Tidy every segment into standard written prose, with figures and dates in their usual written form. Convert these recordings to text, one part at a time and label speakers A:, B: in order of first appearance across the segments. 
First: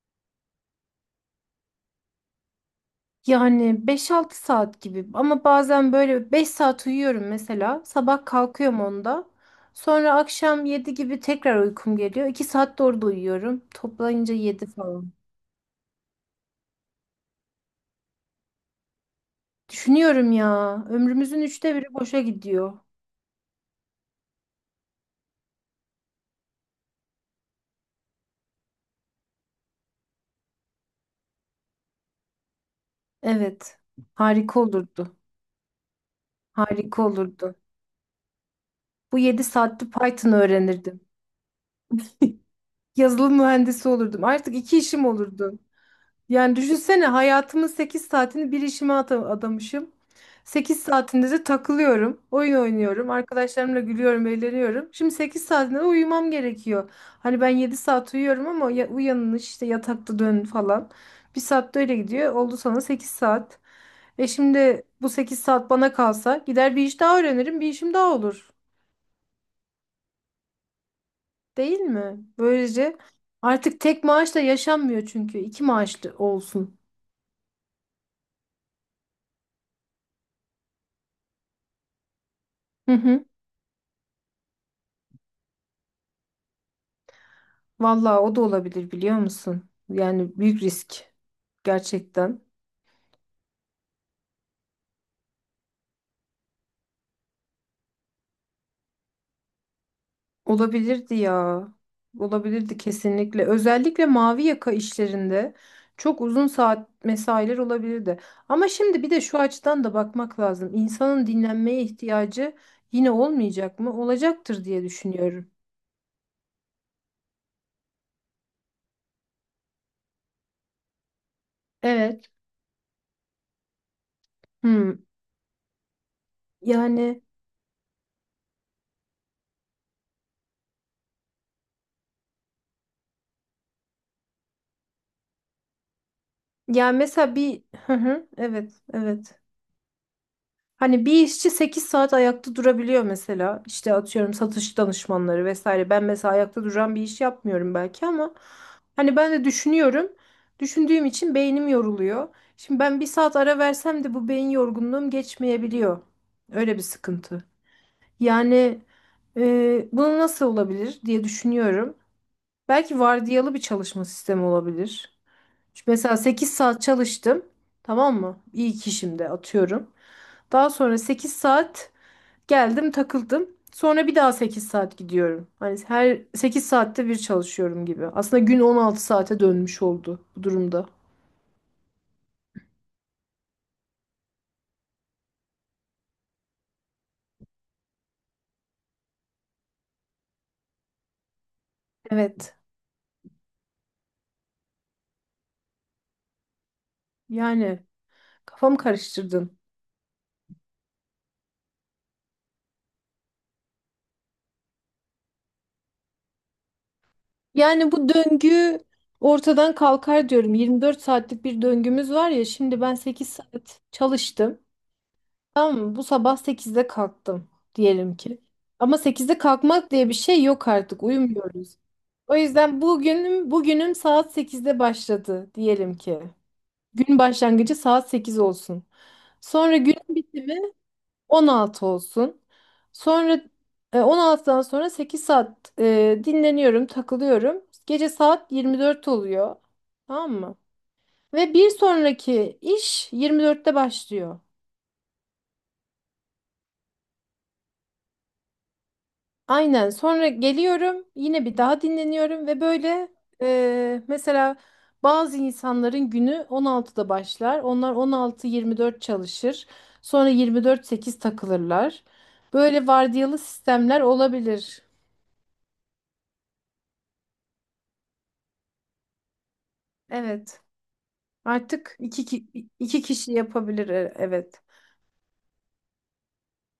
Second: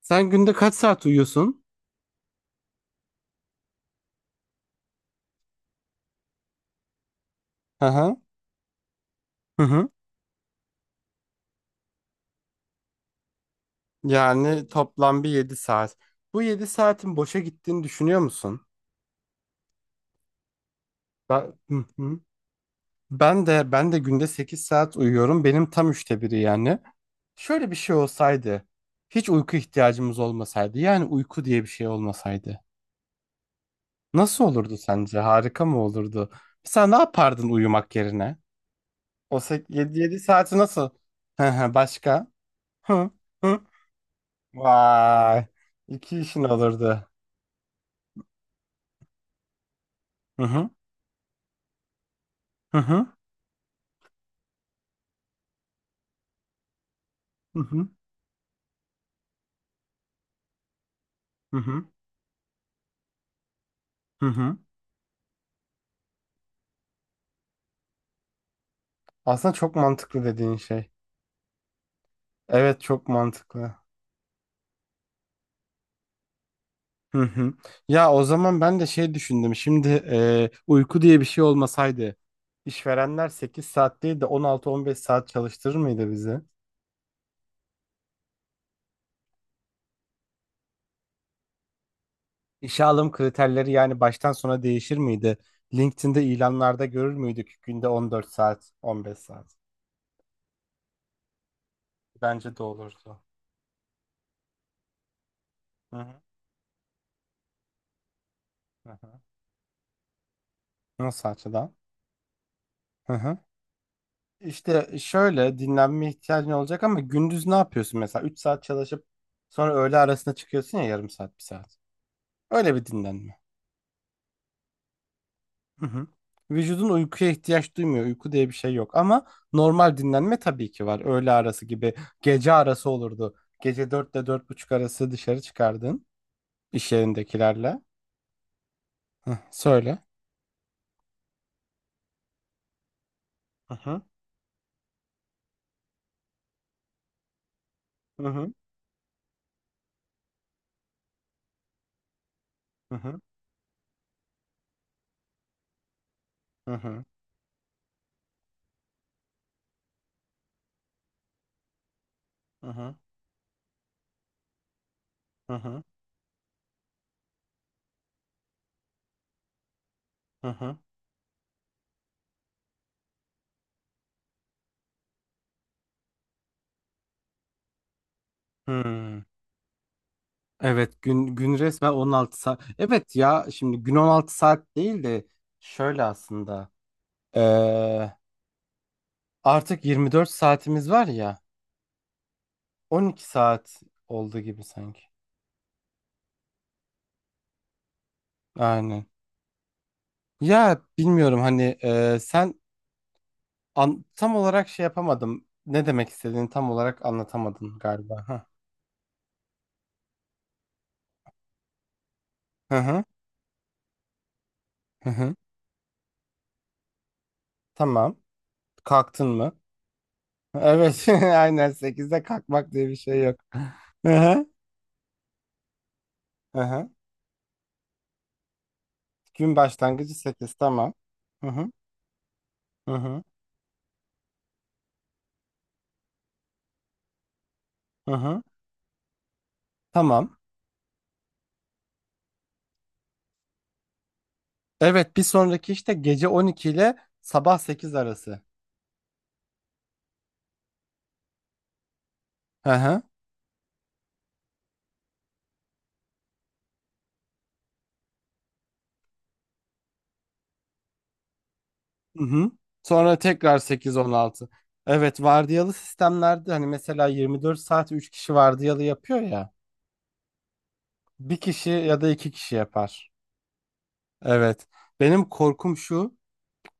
A: Sen günde kaç saat uyuyorsun?
B: Yani 5-6 saat gibi ama bazen böyle 5 saat uyuyorum mesela.
A: Hı hı.
B: Sabah kalkıyorum 10'da.
A: Hı hı.
B: Sonra akşam 7 gibi tekrar uykum geliyor. 2 saat de orada uyuyorum. Toplayınca yedi
A: Yani
B: falan.
A: toplam bir 7 saat. Bu 7 saatin boşa gittiğini düşünüyor musun?
B: Düşünüyorum ya. Ömrümüzün üçte
A: Hı
B: biri
A: hı.
B: boşa gidiyor.
A: Ben de günde 8 saat uyuyorum. Benim tam üçte biri yani. Şöyle bir şey olsaydı, hiç uyku ihtiyacımız olmasaydı, yani uyku diye bir şey olmasaydı,
B: Evet.
A: nasıl
B: Harika
A: olurdu
B: olurdu.
A: sence? Harika mı olurdu? Mesela ne
B: Harika
A: yapardın
B: olurdu.
A: uyumak yerine?
B: Bu
A: O
B: 7 saatte
A: 7
B: Python
A: saati nasıl?
B: öğrenirdim.
A: Hı hı, başka? Hı
B: Yazılım
A: hı.
B: mühendisi olurdum. Artık iki işim
A: Vay.
B: olurdu.
A: İki işin
B: Yani düşünsene
A: olurdu.
B: hayatımın 8 saatini bir işime adamışım.
A: Hı hı.
B: 8 saatinde de takılıyorum, oyun
A: Hı hı.
B: oynuyorum, arkadaşlarımla gülüyorum, eğleniyorum. Şimdi 8 saatinde de uyumam gerekiyor. Hani ben
A: Hı
B: yedi
A: hı.
B: saat uyuyorum ama ya, uyanın işte yatakta dön falan. Bir
A: Hı
B: saat de
A: hı.
B: öyle gidiyor. Oldu sana 8 saat.
A: Hı
B: E
A: hı.
B: şimdi bu 8 saat bana kalsa gider bir iş daha öğrenirim, bir işim daha olur.
A: Aslında çok mantıklı dediğin şey.
B: Değil mi?
A: Evet,
B: Böylece
A: çok mantıklı.
B: artık tek maaşla yaşanmıyor çünkü. İki maaşlı olsun.
A: Hı hı. Ya o zaman ben de şey düşündüm. Şimdi uyku diye bir şey olmasaydı,
B: Hı hı.
A: işverenler 8 saat değil de on altı, on beş saat çalıştırır mıydı bizi?
B: Vallahi o da olabilir biliyor musun? Yani büyük risk gerçekten.
A: İşe alım kriterleri yani baştan sona değişir miydi? LinkedIn'de ilanlarda görür müydük günde 14 saat, 15 saat?
B: Olabilirdi ya.
A: Bence de
B: Olabilirdi
A: olurdu.
B: kesinlikle. Özellikle mavi yaka işlerinde
A: Hı
B: çok
A: hı.
B: uzun saat mesailer olabilirdi. Ama
A: Hı
B: şimdi bir
A: hı.
B: de şu açıdan da bakmak lazım. İnsanın
A: Nasıl açıdan?
B: dinlenmeye ihtiyacı yine
A: Hı hı.
B: olmayacak mı? Olacaktır diye
A: İşte
B: düşünüyorum.
A: şöyle dinlenme ihtiyacın olacak ama gündüz ne yapıyorsun mesela? 3 saat çalışıp sonra öğle arasında çıkıyorsun ya, yarım saat, bir saat.
B: Evet.
A: Öyle bir dinlenme.
B: Hmm.
A: Hı hı. Vücudun
B: Yani,
A: uykuya ihtiyaç duymuyor. Uyku diye bir şey yok ama normal dinlenme tabii ki var. Öğle arası gibi gece arası olurdu. Gece 4 ile dört buçuk arası dışarı çıkardın iş
B: ya mesela bir
A: yerindekilerle.
B: Hı hı. Evet,
A: Hı,
B: evet.
A: söyle.
B: Hani bir işçi 8 saat ayakta durabiliyor mesela.
A: Hı
B: İşte
A: hı.
B: atıyorum satış danışmanları vesaire. Ben mesela ayakta duran bir iş yapmıyorum belki
A: Hı
B: ama
A: hı.
B: hani ben de düşünüyorum. Düşündüğüm için beynim yoruluyor. Şimdi
A: Hı
B: ben bir
A: hı.
B: saat ara versem de bu beyin yorgunluğum geçmeyebiliyor.
A: Hı
B: Öyle bir
A: hı.
B: sıkıntı. Yani bunu nasıl olabilir diye düşünüyorum.
A: Hı hı.
B: Belki vardiyalı bir çalışma sistemi olabilir.
A: Hı hı.
B: Mesela 8 saat çalıştım. Tamam mı? İyi ki şimdi atıyorum.
A: Hı
B: Daha
A: hı.
B: sonra 8 saat geldim takıldım. Sonra bir daha 8 saat gidiyorum. Hani her 8 saatte bir çalışıyorum gibi. Aslında gün 16
A: Hı.
B: saate dönmüş oldu bu durumda.
A: Evet, gün resmen 16 saat. Evet ya, şimdi gün 16 saat değil de şöyle aslında. Ee, artık 24 saatimiz var ya,
B: Evet.
A: 12 saat oldu gibi sanki.
B: Yani kafamı
A: Aynen.
B: karıştırdın.
A: Ya bilmiyorum hani tam olarak şey yapamadım. Ne demek istediğini tam olarak anlatamadın
B: Yani bu
A: galiba. Hah.
B: döngü ortadan kalkar diyorum. 24 saatlik bir döngümüz var ya.
A: Hı
B: Şimdi ben
A: hı.
B: 8 saat çalıştım.
A: Hı hı.
B: Tamam mı? Bu sabah 8'de kalktım
A: Tamam.
B: diyelim ki. Ama
A: Kalktın
B: 8'de
A: mı?
B: kalkmak diye bir şey yok, artık
A: Evet. Aynen,
B: uyumuyoruz.
A: 8'de
B: O
A: kalkmak
B: yüzden
A: diye bir şey yok.
B: bugünüm
A: Hı
B: saat
A: hı.
B: 8'de başladı diyelim ki.
A: Hı hı.
B: Gün başlangıcı saat 8 olsun.
A: Gün
B: Sonra günün
A: başlangıcı sekiz,
B: bitimi
A: tamam.
B: on
A: Hı hı,
B: altı olsun.
A: hı hı,
B: Sonra 16'dan sonra 8 saat dinleniyorum, takılıyorum. Gece
A: hı hı.
B: saat 24 oluyor. Tamam
A: Tamam.
B: mı? Ve bir sonraki iş 24'te başlıyor.
A: Evet, bir sonraki işte gece 12 ile sabah 8 arası.
B: Aynen. Sonra geliyorum, yine bir daha dinleniyorum ve
A: Hı hı.
B: böyle mesela bazı insanların günü 16'da başlar. Onlar 16-24 çalışır. Sonra 24-8 takılırlar.
A: Hı hı.
B: Böyle
A: Sonra
B: vardiyalı
A: tekrar sekiz,
B: sistemler
A: 16.
B: olabilir.
A: Evet, vardiyalı sistemlerde hani mesela 24 saat 3 kişi vardiyalı yapıyor ya.
B: Evet.
A: Bir kişi
B: Artık
A: ya da
B: iki,
A: iki kişi
B: ki- iki
A: yapar.
B: kişi yapabilir. Evet.
A: Evet. Benim korkum şu,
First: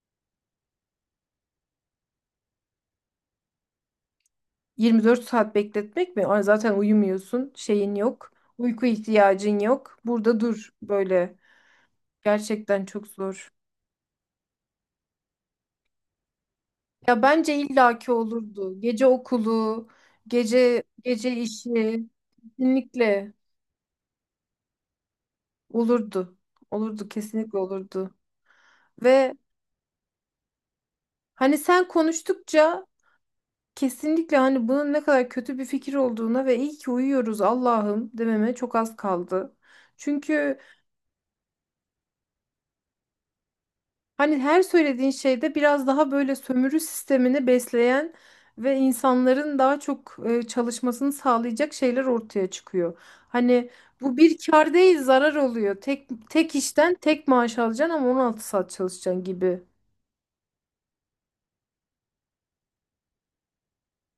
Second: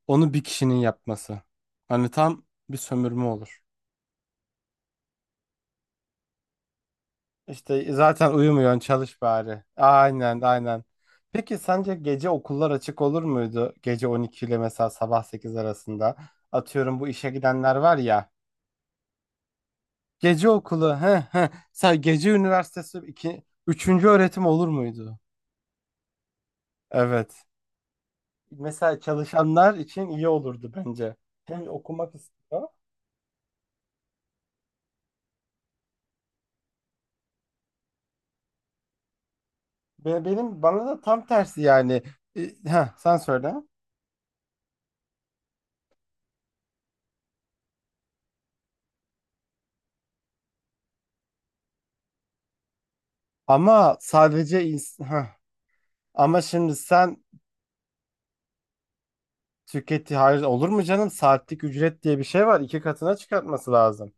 A: onu bir kişinin yapması. Hani tam bir sömürme olur.
B: 24 saat bekletmek mi? Ay, zaten uyumuyorsun.
A: İşte
B: Şeyin
A: zaten
B: yok.
A: uyumuyorsun,
B: Uyku
A: çalış
B: ihtiyacın
A: bari.
B: yok.
A: Aynen
B: Burada dur
A: aynen.
B: böyle.
A: Peki sence gece okullar
B: Gerçekten
A: açık
B: çok
A: olur
B: zor.
A: muydu? Gece 12 ile mesela sabah 8 arasında. Atıyorum bu
B: Ya
A: işe
B: bence
A: gidenler var
B: illaki
A: ya.
B: olurdu. Gece okulu,
A: Gece
B: gece
A: okulu, he
B: gece
A: he. Sen
B: işi
A: gece üniversitesi,
B: kesinlikle
A: iki, üçüncü öğretim olur muydu?
B: olurdu. Olurdu,
A: Evet.
B: kesinlikle olurdu.
A: Mesela
B: Ve
A: çalışanlar için iyi olurdu bence.
B: hani
A: Hem
B: sen
A: okumak istiyor.
B: konuştukça kesinlikle hani bunun ne kadar kötü bir fikir olduğuna ve iyi ki uyuyoruz Allah'ım dememe çok az kaldı.
A: Ve
B: Çünkü
A: benim bana da tam tersi yani. Sen söyle.
B: hani her söylediğin şeyde biraz daha böyle sömürü sistemini besleyen ve insanların daha çok çalışmasını sağlayacak şeyler ortaya çıkıyor. Hani
A: Ama
B: bu bir
A: sadece
B: kar
A: ins-
B: değil
A: heh.
B: zarar oluyor. Tek
A: Ama
B: tek
A: şimdi
B: işten
A: sen,
B: tek maaş alacaksın ama 16 saat çalışacaksın gibi.
A: Hayır olur mu canım? Saatlik ücret diye bir şey var. İki katına çıkartması lazım.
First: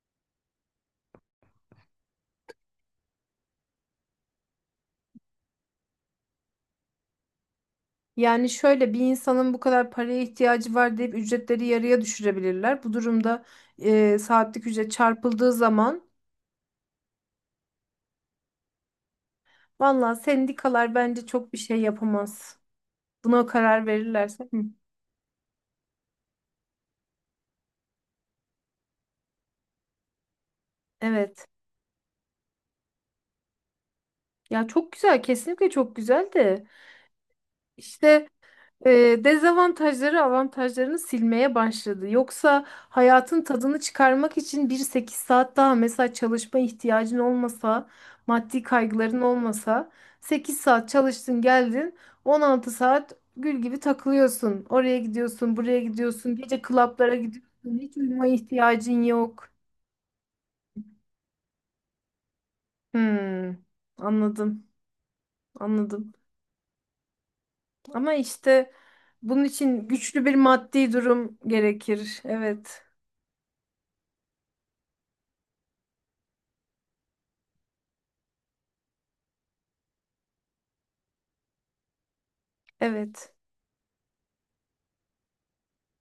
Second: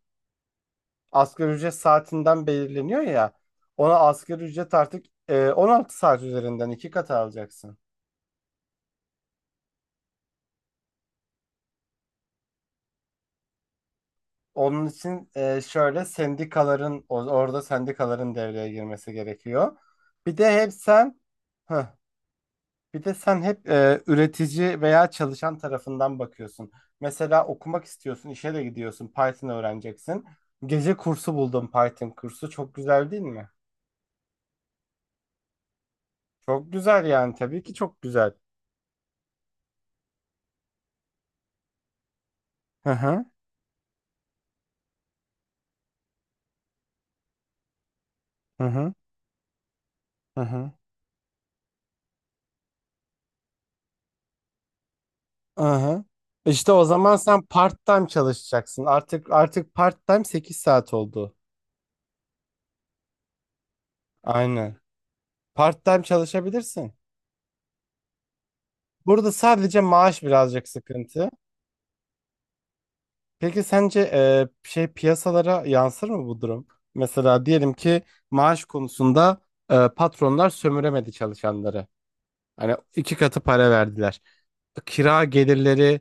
A: Asgari ücret saatinden belirleniyor ya. Ona asgari ücret artık 16 saat üzerinden iki kat alacaksın.
B: Yani şöyle bir insanın bu kadar paraya ihtiyacı var deyip ücretleri yarıya düşürebilirler. Bu durumda saatlik
A: Onun
B: ücret
A: için
B: çarpıldığı zaman
A: şöyle sendikaların, orada sendikaların devreye girmesi gerekiyor.
B: valla
A: Bir de hep
B: sendikalar
A: sen
B: bence çok bir şey
A: heh,
B: yapamaz.
A: bir de sen
B: Buna
A: hep
B: karar verirlerse. Hı.
A: üretici veya çalışan tarafından bakıyorsun. Mesela okumak istiyorsun, işe de gidiyorsun, Python öğreneceksin. Gece kursu
B: Evet.
A: buldum, Python kursu. Çok güzel değil mi?
B: Ya çok güzel, kesinlikle çok güzel de
A: Çok güzel, yani tabii ki çok
B: işte
A: güzel.
B: e, dezavantajları avantajlarını silmeye başladı. Yoksa
A: Hı hı,
B: hayatın tadını çıkarmak için bir 8 saat daha mesela çalışma ihtiyacın olmasa,
A: hı
B: maddi
A: hı,
B: kaygıların olmasa
A: hı
B: sekiz
A: hı.
B: saat çalıştın geldin 16 saat gül gibi takılıyorsun. Oraya gidiyorsun,
A: Hı
B: buraya
A: hı.
B: gidiyorsun, gece
A: İşte o zaman
B: klaplara
A: sen
B: gidiyorsun. Hiç
A: part-time
B: uyumaya
A: çalışacaksın.
B: ihtiyacın
A: Artık
B: yok.
A: artık part-time 8 saat oldu.
B: Hmm, anladım,
A: Aynen. Part-time
B: anladım.
A: çalışabilirsin.
B: Ama işte
A: Burada
B: bunun
A: sadece
B: için
A: maaş
B: güçlü bir
A: birazcık
B: maddi
A: sıkıntı.
B: durum gerekir. Evet.
A: Peki sence şey, piyasalara yansır mı bu durum? Mesela diyelim ki maaş konusunda patronlar sömüremedi çalışanları. Hani iki
B: Evet.
A: katı para verdiler. Kira gelirleri,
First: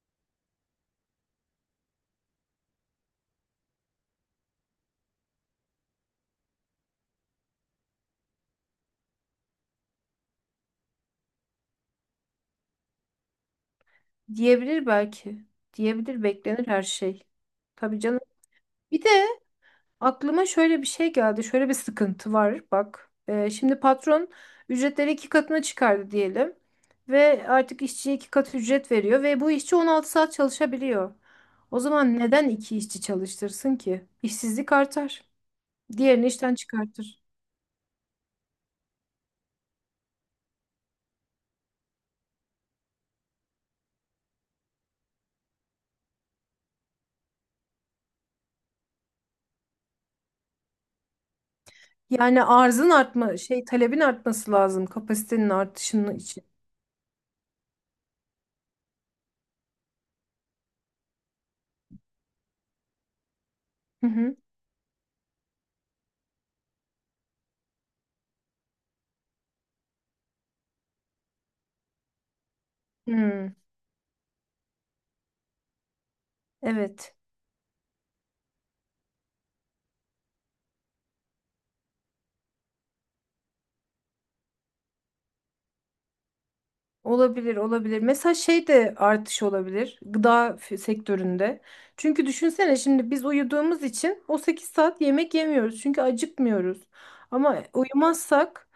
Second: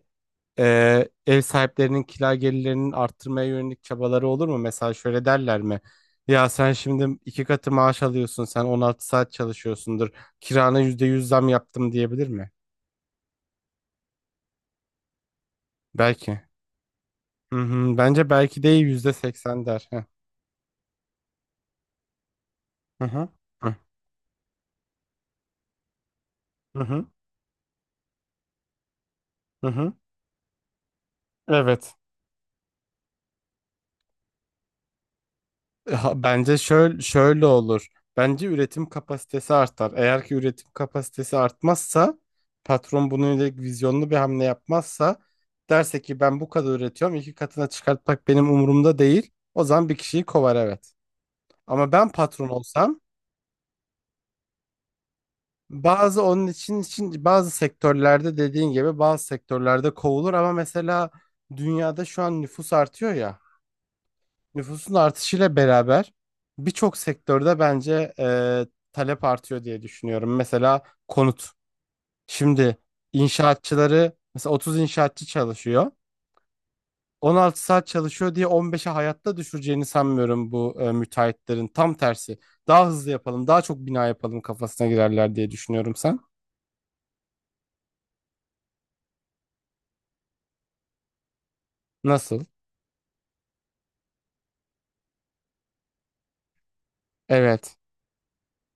A: ev sahiplerinin kira gelirlerinin arttırmaya yönelik çabaları olur mu? Mesela şöyle derler mi? Ya sen şimdi iki katı maaş alıyorsun, sen 16 saat çalışıyorsundur. Kirana %100 zam yaptım diyebilir mi?
B: Diyebilir belki. Diyebilir,
A: Belki.
B: beklenir her şey.
A: Hı hı.
B: Tabii canım.
A: Bence belki değil,
B: Bir de
A: %80 der. Heh.
B: aklıma şöyle bir şey geldi. Şöyle bir sıkıntı var.
A: Hı
B: Bak.
A: hı. Hı hı.
B: Şimdi patron ücretleri iki katına çıkardı diyelim.
A: Hı hı.
B: Ve artık işçiye iki kat ücret veriyor. Ve bu
A: Hı
B: işçi
A: hı.
B: 16 saat çalışabiliyor. O
A: Evet.
B: zaman neden iki işçi çalıştırsın ki? İşsizlik artar.
A: Ha,
B: Diğerini işten
A: bence şöyle,
B: çıkartır.
A: şöyle olur. Bence üretim kapasitesi artar. Eğer ki üretim kapasitesi artmazsa, patron bununla ilgili vizyonlu bir hamle yapmazsa, derse ki ben bu kadar üretiyorum, iki katına çıkartmak benim umurumda değil. O zaman bir kişiyi kovar, evet. Ama ben
B: Yani
A: patron
B: arzın
A: olsam
B: artma, şey talebin artması lazım kapasitenin artışının
A: bazı,
B: için.
A: onun için bazı sektörlerde dediğin gibi, bazı sektörlerde kovulur ama mesela dünyada şu an nüfus artıyor ya.
B: Hı hı.
A: Nüfusun artışıyla beraber birçok sektörde bence talep artıyor diye düşünüyorum. Mesela konut. Şimdi
B: Hmm,
A: inşaatçıları mesela 30 inşaatçı çalışıyor.
B: evet.
A: 16 saat çalışıyor diye 15'e hayatta düşüreceğini sanmıyorum bu müteahhitlerin. Tam tersi. Daha hızlı yapalım, daha çok bina yapalım kafasına girerler diye düşünüyorum sen.
B: Olabilir, olabilir. Mesela şey de artış olabilir gıda sektöründe. Çünkü
A: Nasıl?
B: düşünsene şimdi biz uyuduğumuz için o 8 saat yemek yemiyoruz. Çünkü acıkmıyoruz. Ama
A: Evet.
B: uyumazsak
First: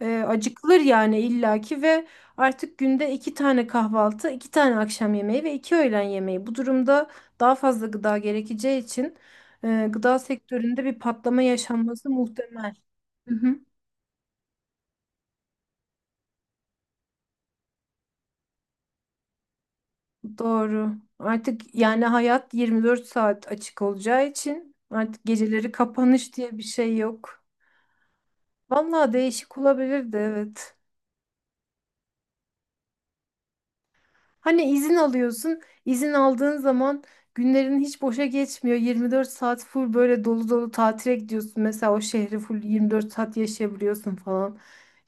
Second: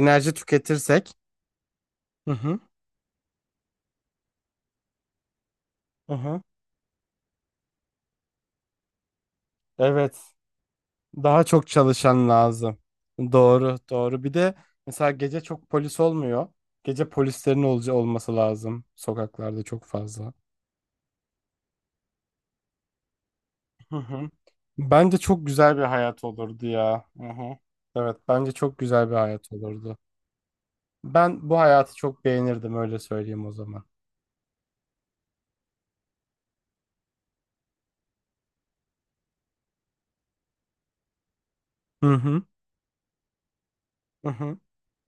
B: acıkılır
A: tüketirsek.
B: yani illaki ve
A: Hı hı.
B: artık günde 2 tane kahvaltı, 2 tane akşam yemeği ve 2 öğlen
A: Hı hı.
B: yemeği. Bu durumda daha fazla gıda gerekeceği için gıda
A: Evet.
B: sektöründe bir patlama
A: Daha çok
B: yaşanması
A: çalışan
B: muhtemel.
A: lazım. Doğru, doğru. Bir de mesela gece çok polis olmuyor. Gece polislerin olca olması lazım sokaklarda çok fazla.
B: Doğru. Artık yani hayat 24 saat açık
A: Hı
B: olacağı
A: hı.
B: için
A: Bence
B: artık
A: çok
B: geceleri
A: güzel bir hayat
B: kapanış diye bir
A: olurdu
B: şey
A: ya. Hı
B: yok.
A: hı. Evet, bence çok güzel
B: Vallahi
A: bir hayat
B: değişik
A: olurdu.
B: olabilirdi, evet.
A: Ben bu hayatı çok beğenirdim, öyle söyleyeyim o zaman.
B: Hani izin alıyorsun, izin aldığın zaman günlerin hiç boşa geçmiyor. 24 saat full böyle dolu dolu tatile gidiyorsun. Mesela o
A: Hı
B: şehri
A: hı.
B: full 24 saat yaşayabiliyorsun
A: Hı hı.
B: falan.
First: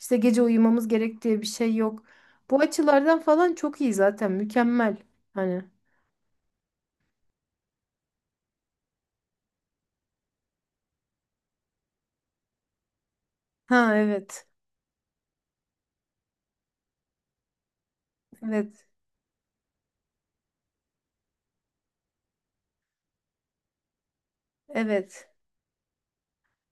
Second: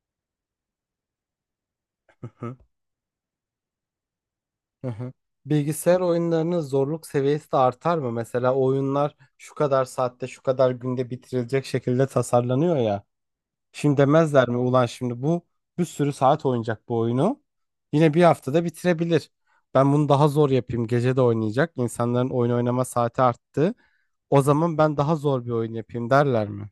B: İşte gece uyumamız gerek diye bir şey yok.
A: Hı hı.
B: Bu açılardan falan çok iyi, zaten mükemmel.
A: Hı.
B: Hani.
A: Bilgisayar oyunlarının zorluk seviyesi de artar mı? Mesela oyunlar şu kadar saatte, şu kadar günde bitirilecek şekilde tasarlanıyor ya. Şimdi
B: Ha, evet.
A: demezler mi ulan şimdi bu bir sürü saat oynayacak bu oyunu. Yine bir haftada
B: Evet.
A: bitirebilir. Ben bunu daha zor yapayım. Gece de oynayacak. İnsanların oyun oynama saati arttı. O zaman ben daha
B: Evet.
A: zor bir oyun yapayım derler mi?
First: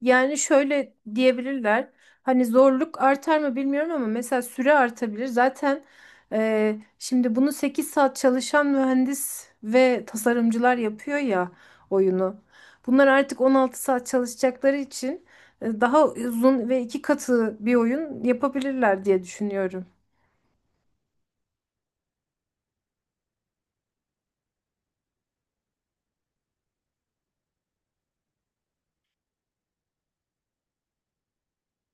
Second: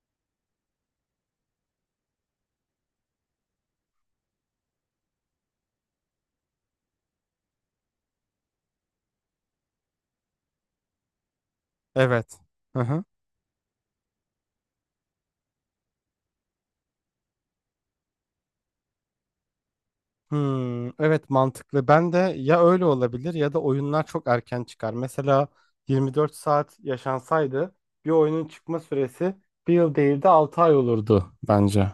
B: Yani şöyle diyebilirler. Hani zorluk artar mı bilmiyorum ama mesela süre artabilir. Zaten şimdi bunu 8 saat çalışan mühendis ve tasarımcılar yapıyor ya oyunu.
A: Evet. Hı hı.
B: Bunlar artık 16 saat çalışacakları için daha uzun ve iki katı bir oyun yapabilirler diye düşünüyorum.
A: Hmm, evet mantıklı. Ben de, ya öyle olabilir ya da oyunlar çok erken çıkar. Mesela 24 saat yaşansaydı bir oyunun çıkma süresi bir yıl değil de 6 ay olurdu bence.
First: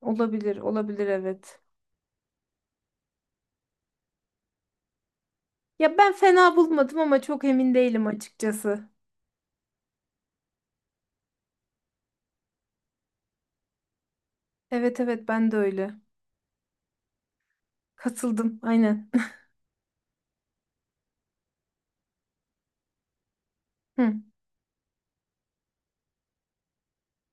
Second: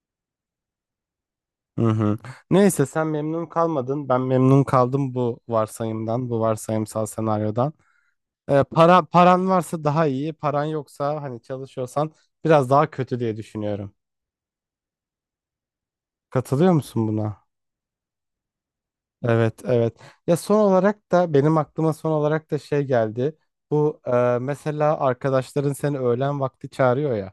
B: Olabilir, olabilir evet.
A: Hı hı. Neyse, sen memnun kalmadın. Ben memnun kaldım bu
B: Ya ben
A: varsayımdan, bu
B: fena bulmadım
A: varsayımsal
B: ama çok
A: senaryodan.
B: emin değilim açıkçası.
A: Paran varsa daha iyi, paran yoksa hani çalışıyorsan biraz daha kötü diye düşünüyorum.
B: Evet, evet ben de öyle.
A: Katılıyor musun buna?
B: Katıldım aynen.
A: Evet, evet. Ya son olarak da benim aklıma son olarak da şey geldi. Bu
B: Hı,
A: mesela arkadaşların seni öğlen vakti çağırıyor ya.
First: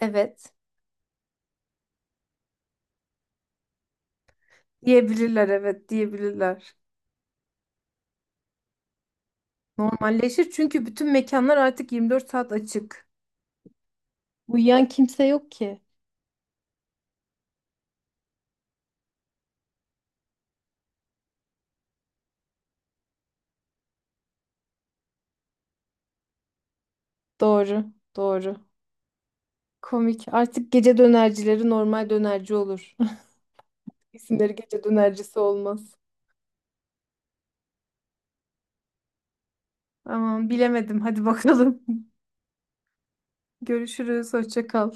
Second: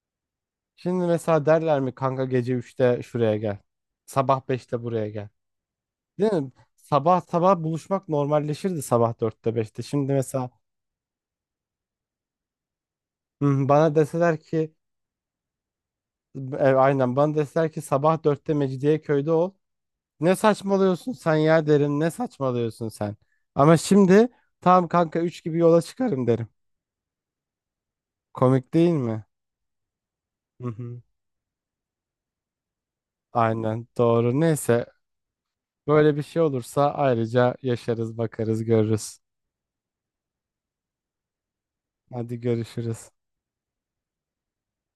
B: evet.
A: Şimdi mesela derler mi kanka, gece üçte şuraya gel. Sabah beşte buraya gel.
B: Diyebilirler evet
A: Değil mi?
B: diyebilirler.
A: Sabah sabah buluşmak normalleşirdi, sabah dörtte, beşte. Şimdi mesela
B: Normalleşir çünkü bütün mekanlar artık 24 saat açık.
A: hı, bana deseler ki
B: Uyuyan kimse yok ki.
A: bana deseler ki sabah 4'te Mecidiyeköy'de ol. Ne saçmalıyorsun sen ya derim. Ne saçmalıyorsun sen? Ama şimdi, tamam kanka 3 gibi yola çıkarım derim.
B: Doğru, doğru.
A: Komik değil mi?
B: Komik.
A: Hı
B: Artık gece
A: hı.
B: dönercileri normal dönerci olur.
A: Aynen doğru.
B: İsimleri gece
A: Neyse,
B: dönercisi olmaz.
A: böyle bir şey olursa ayrıca yaşarız, bakarız, görürüz.
B: Aman bilemedim. Hadi bakalım.
A: Hadi görüşürüz.
B: Görüşürüz. Hoşça kal.